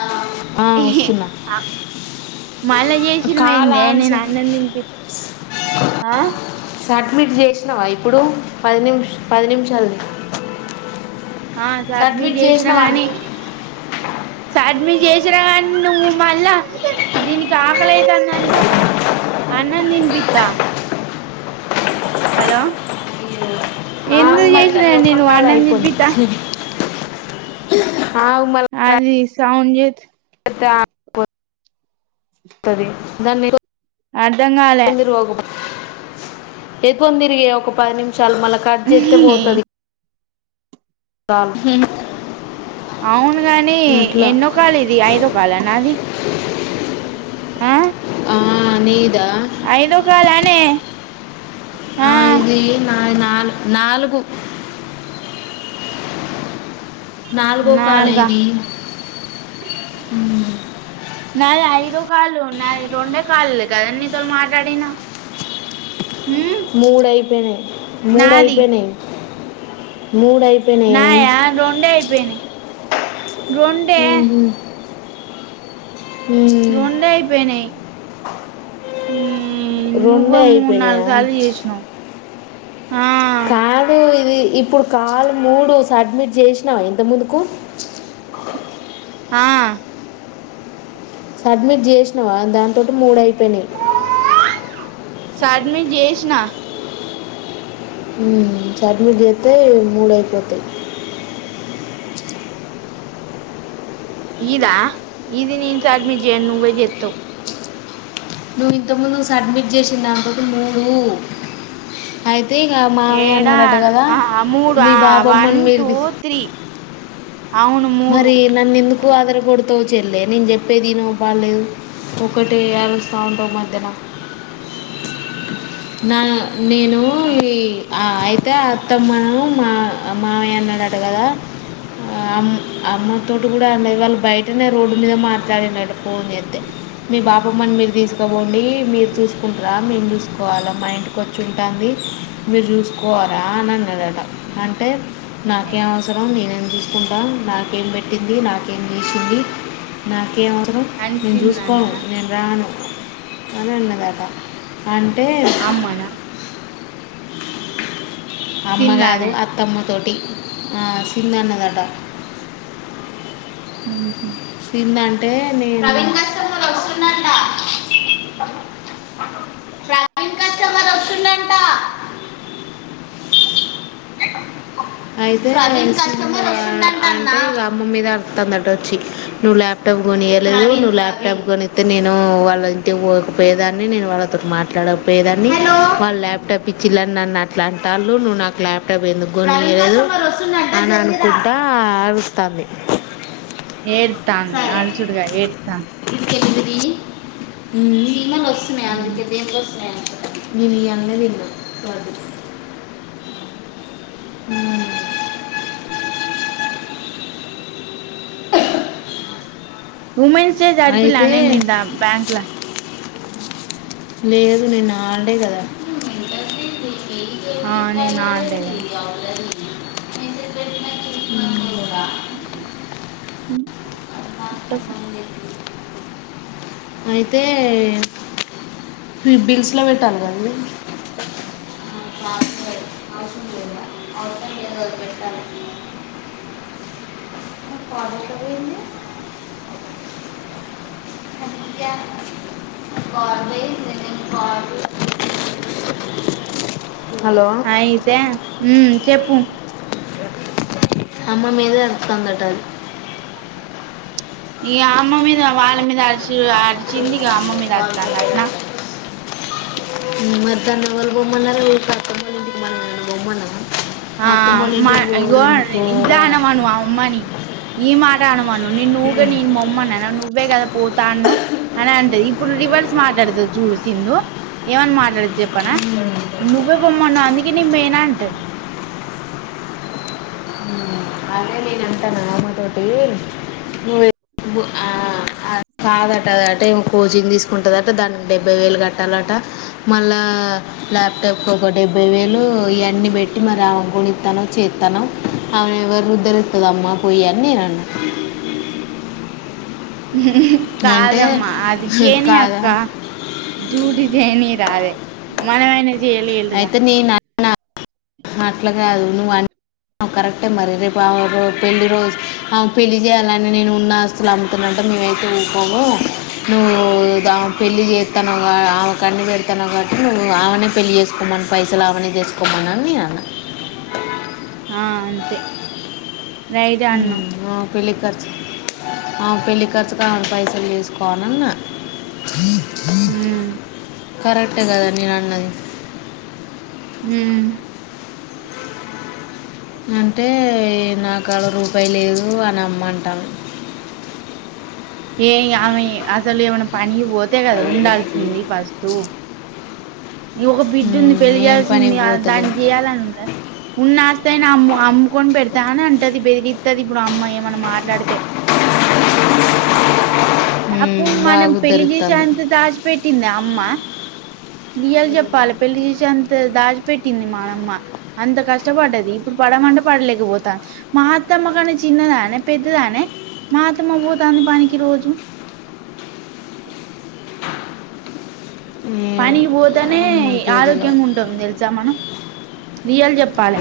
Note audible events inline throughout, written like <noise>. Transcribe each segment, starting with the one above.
ఆ వస్తున్నా అ మళ్ల కాల్ చేసినవెందే నేను ఆన్సర్ ఆన్నందినిపించి ఆ మీరు చేసినవా ఇప్పుడు పది నిమిష పది నిమిషాలు ఆ సబ్మిట్ చేసిన గానీ సబ్మిట్ చేసిన కాని నువ్వు మళ్ళా దీనికి ఆకలైతుందంటే అన్నం తినిపిత్త హలో ఆగు ఎందుకు మరి చేసినవే నువ్వు అన్నం తినిపిత్త ఆ ఆగు మళ్ళ సౌండ్ చేసి దా తది దాని అర్ధంగాల <inaudible> తిరిగే ఒక పది నిమి చాలా మళ్ళా కట్ జెత్తే పోతది కాం అవును గాని ఎన్నో కాలు ఇది ఐదో కాల నాది ఆ మ్మ్ నీద్ ఐదో కాలనే ఆ ఇది నాది నాలుగు నాలుగు నాలుగో కాల్ నాలుగా ఇది మ్మ్ కాళ్ళున్నది రొండే కాల్లె కదా నీతో మాట్లాడినా ఉమ్ మూడ అయిపోయినాయి మూడు నాది అయిపోయినాయి మూ నయా రోండే అయిపోయినాయ్ రొండే ఉహు. ఉమ్. రొండే అయిపోనాయి మ్మ్ రొండే అయిపోయినయా చేసినావు ఆ కాదు ఇది ఇప్పుడు కాలు మూడు సబ్మిట్ చేసినావా ఇంత ముందుకు ఆ సబ్మిట్ చేసినావా దాని తోటి మూడ అయిపోయినాయి సబ్మిట్ చేసిన మ్మ్ సబ్మిట్ చెత్తే మూడు అయిపోతాయి ఇదా ఇది నేన్ సబ్మిట్ జెయ్యాన్ నువ్వే జెత్తవ్ నువ్వు ఇంతముందు సడ్మిట్ చేస దాంతటి మూడు అయి తె ఇగ మామయ్య ఏడా అన్నాడట కదా ఆ మూడు మీ ఆ వన్ బాబమ్మని మీరు టూ తీ త్రీ అవును మూడు మరి నన్ ఎందుక్ కు అదర కొడతావు చెల్లే నేను చెప్పేది ఇను బాగాలేదు ఒకటే అరుస్తా ఉంటావు మధ్యల నా నేను ఈ ఆ అయితే అత్తమ్మ ను మా మామయ్య అన్నడట కదా అమ్ అమ్మతోటి కూడా అన్న వాళ్ళు బయటనే రోడ్డు మీద మాట్లాడినట ఫోన్ చేతే మీ బాపమ్మని మీరు తీసుకుపోండి మీరు చూసుకుంటారా మేము చూసుకోవాలా మా ఇంటికి వచ్చి ఉంటాంది మీరు చూసుకోవరాా అని అన్నాడట అంటే నాకేం అవసరం నేను ఎందు చుస్ కుండా మ్యా నాకేం పెట్టింది నాకేం చేసింది నాకు క ఏ అవసరం నేను అన్సిన్ చూసుకోను అన్ననా నేను రాను అని అన్నదాట అంటే అమ్మనా అమ్మ కాదు సిందానే అత్తమ్మ తోటి ఆ సింధన్నదట ఉ సింద అంటే నేను అయితే అమ్మ మీద ఆరుతోంద అట వచ్చి నువ్వు ల్యాప్టాప్ కొనియలేదు నువ్వు ల్యాప్టాప్ కొనిస్తతే నేను వాళ్ళ ఇంటికి పోకపోయేదాన్ని నేను వాళ్ళ తో మాట్లాడకపోయేదాన్ని వాళ్ళ ల్యాప్టాప్ ఇచ్చిలని నన్ను అట్ల అంటా అళ్ళు నువ్వు నాకు ల్యాప్టాప్ ఎందుకు కొనియలేదు అని అనుకుంటా అరుస్తాంది ఏడ్ దాన్ని అరచుడుగ ఏతా ఇ జి ఈమలో ద దసమ్యా అంకితే దేన్లో దసమ మీని అంగలి బస్ అ <inaudible> వుమెన్స్ డే అయితే జర్పిలానే మీ దా బ్యాంక్ ల లేదు నేను ఆడే కదా ఆ నేను ఆండేగ <inaudible> <inaudible> ఉ త్త అయితే ఫీ బిల్స్లో పెట్టాను కదండి <inaudible> కార్డు <inaudible> దివ్య బార్వే జ్ నేను ఎ బార్యేజ్ అయితే ఉ చెప్పు అమ్మ మీద అతంతటారు ఈ అమ్మ మీద వాళ్ళ మీద ఆడిచిరు అడిచింది ఇగ అమ్మ మీద అరత్తనట్ నా మదా నవల్భా భోమన్నారు మ అనుభా మన ఆ మా ఇదుగో ఎందుకు ఇ అనమాను ఆ అమ్మని ఈ మాట అనుమాను నిన్నుఊగ నిను మొమ్మ ను అనను నువ్వే కదా పోతా అని అంటది ఇప్పుడు రివర్స్ మాట్లాడుతుంది చూడు సింధు ఏమని మాట్లాడు చెప్పనా నువ్వే బొమ్మను అంది మేనా అంటంది అే నేను అంటాను మామ తటి నువ కాదట అటే కోచింగ్ తీసుకుంటుందట దానికి డెబ్బై వేలు కట్టాలట మళ్ళా ల్యాప్టాప్కి ఒక డెబ్బై వేలు ఇవన్నీ పెట్టి మరి అ గునిత్తాను చేత్తాను అవి ఎవరు ఇద్దరుతుదమ్మా పోయి ఎన్ని నన్న కాదమ్మా అది చేనీ కాదా అక్క జూటి చేనీ రాదే మనవేం చేసి చేయలే ఎల్దుగా అట్లాగదు నువ్వు అన్న కరెక్టే మరి రేపు ఆ పెళ్ళి రోజు ఆమె పెళ్ళి చేయాలని నేను ఉన్న అస్తులు అమ్ముతున్నంటే మేవైతే ఊకోముో నువ్వు పెళ్ళి చేస్తాన ఆమె కన్న పెడతాను కాబటి నువ్వు ఆమెనే పెళ్ళి చేస్తా సుకోమని పైసలులావని చేసుకోమను అని నే అన్న ఆ అంతే రైట్ అన్నాం ఆ పెళ్ళి ఖర్చ్ ఆ ఖర్చు పెళ్ళి ఖర్చుగా పైసలు వేసుకోనున్న ఉమ్ కరెక్ అట్టే కదా నేను అన్నది హ్మ్ అంటే నాకాడ రూపాయి లేదు అని అమ్మంటాంది ఏ అమె అసలు ఎవన పని పోతే కదా ఉండాల్సింది ఫస్ట్ ఇంకో బిడ్డు ఉంది ఉమ్, ఏం పెరిగాల్సింది పనికి పోతలు దాన్ని చేయాలనుందా ఉన్నాస్త అయినా అమ్ అమ్ముకొని పెడతా అని అంటేది పెరిగి వస్తుది ఇప్పుడు అమ్మాయి ఏమన్నా మాట్లాడితే ఉమ్, అప్పుడు బాగా మనం పెళ్లి ఉద్ధరిస్తాను చేసేంత దాచిపెట్టింది అమ్మ ఇయాల చెప్పాలి పెళ్లి చేసేంత అంత దాచిపెట్టింది మానమ్మ అంత కష్టపడ్డది ఇప్పుడు పడమంటే పడలేకపోతాను మా అత్తమ్మ కానీ చిన్నదానే పెద్దదానే మా అత్తమ్మ పోతుంది పనికి రోజు ఏమో పనికి పో అనే మాకేదలో ఆరోగ్యంగా ఉంటుంది తెలుసా మనం రియల్ చెప్పాలి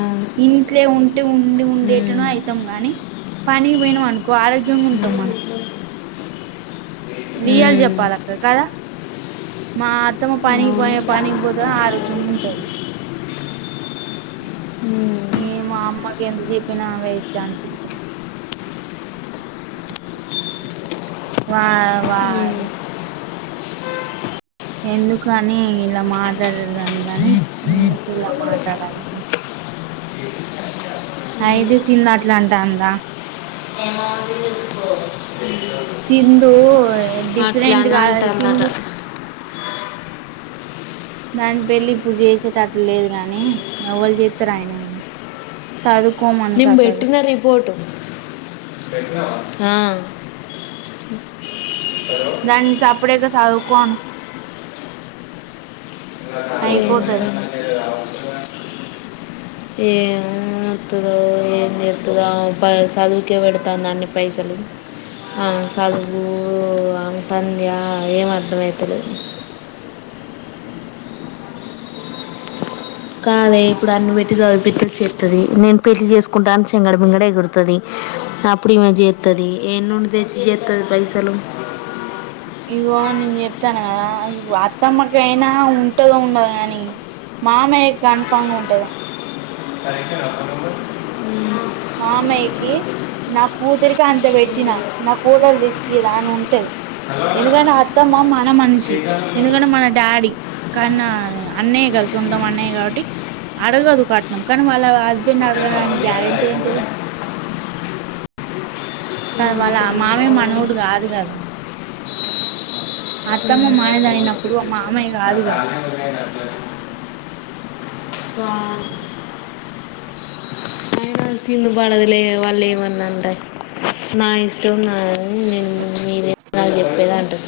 అవును ఇంట్లే ఉంటే ఉండి ఉండేటన ఉమ్, అయితాం గాని పని పోయినమనుకో వ ఆరోగ్యంగా ఉంటాం ఉమ్, మనం రియల్ ఉమ్, చెప్పాలి అక్క కదా మా అత్తమ్మ అవును పనికిపోయి పనికి పోతా ఆరోగ్యం ఉంటది ఉమ్, ఏ మా అమ్మకి ఎందుకు చెప్పినా వేస్ట్ అనుకుంట వా ఉమ్, ఉమ్. వారి ఎందుకు అని ఇలా మాట్లాడేదని కాని ఎందుకు ఇలా మాట్లాడాలి అయితే సిందట్లా అంటాందా సిందూ అట్లా డిఫరెంట్ అని కాలో అంటుందట సిందు దాని పెళ్లిి ఇప్పుడు చేసేటట్లు లేదు గానీ ఎవ్వలు చేత్తరు ఆయనేగా నిమ్ పెట్టిన రిపోర్టు పెట్టినవా ఆ హలో? దానన్ని సప్పుడేక సదువుకో అను హు ఏం వత్తదో ఏం చేత్తదో ఆమె ప చదువుకే పెడుతంది అన్ని పైసలు ఆమె చదువు ఆమె సంధ్య ఏం అర్థమయితలేదు కాదే ఇప్పుడు అన్ని పెట్టి చదివిపిత్తది చేత్తది నేను పెళ్ళి చేసుకుంటా అని శంగడ బింగడ ఎగురుతది అప్పుడు ఇమే చేత్తది ఎన్నుండి తెచ్చి చేత్తది పైసలు ఇగో నేను చెప్తాన కదా ఇ అత్తమ్మకైనా ఉంటదో ఉండదో కాని మామయ్య కన్ఫామ్గ ఉంటదే హు మామయ్యకి నా కూతురికి అంత పెట్టినా నా కొడలు తెచ్చియదా అని ఉంటది ఎందుకంటే అత్తమ్మ మన మనిషి కీ ఎందుకంటే మన డాడీ కాన్న ఆ అన్నయ్య కదు సొంతం అన్నయ కాబట్టి అడగదు కట్నం కానీ వాళ్ళ హస్బెండ్ అడుగడని గ్యారెంటీ ఏంటిది కాద్ వాళ్ళ మామేయ్య మనోడు కాదు కదా అత్తమ్మ మానదైనప్పుడు మావయ్య కాదు గా అయిపోయింది సో అయినా సింధు పడదులే వాళ్ళు ఏమన్నా అంటే నా ఇష్టం నా అని నీ నువ్వెంది నాకు చెప్పేదంటది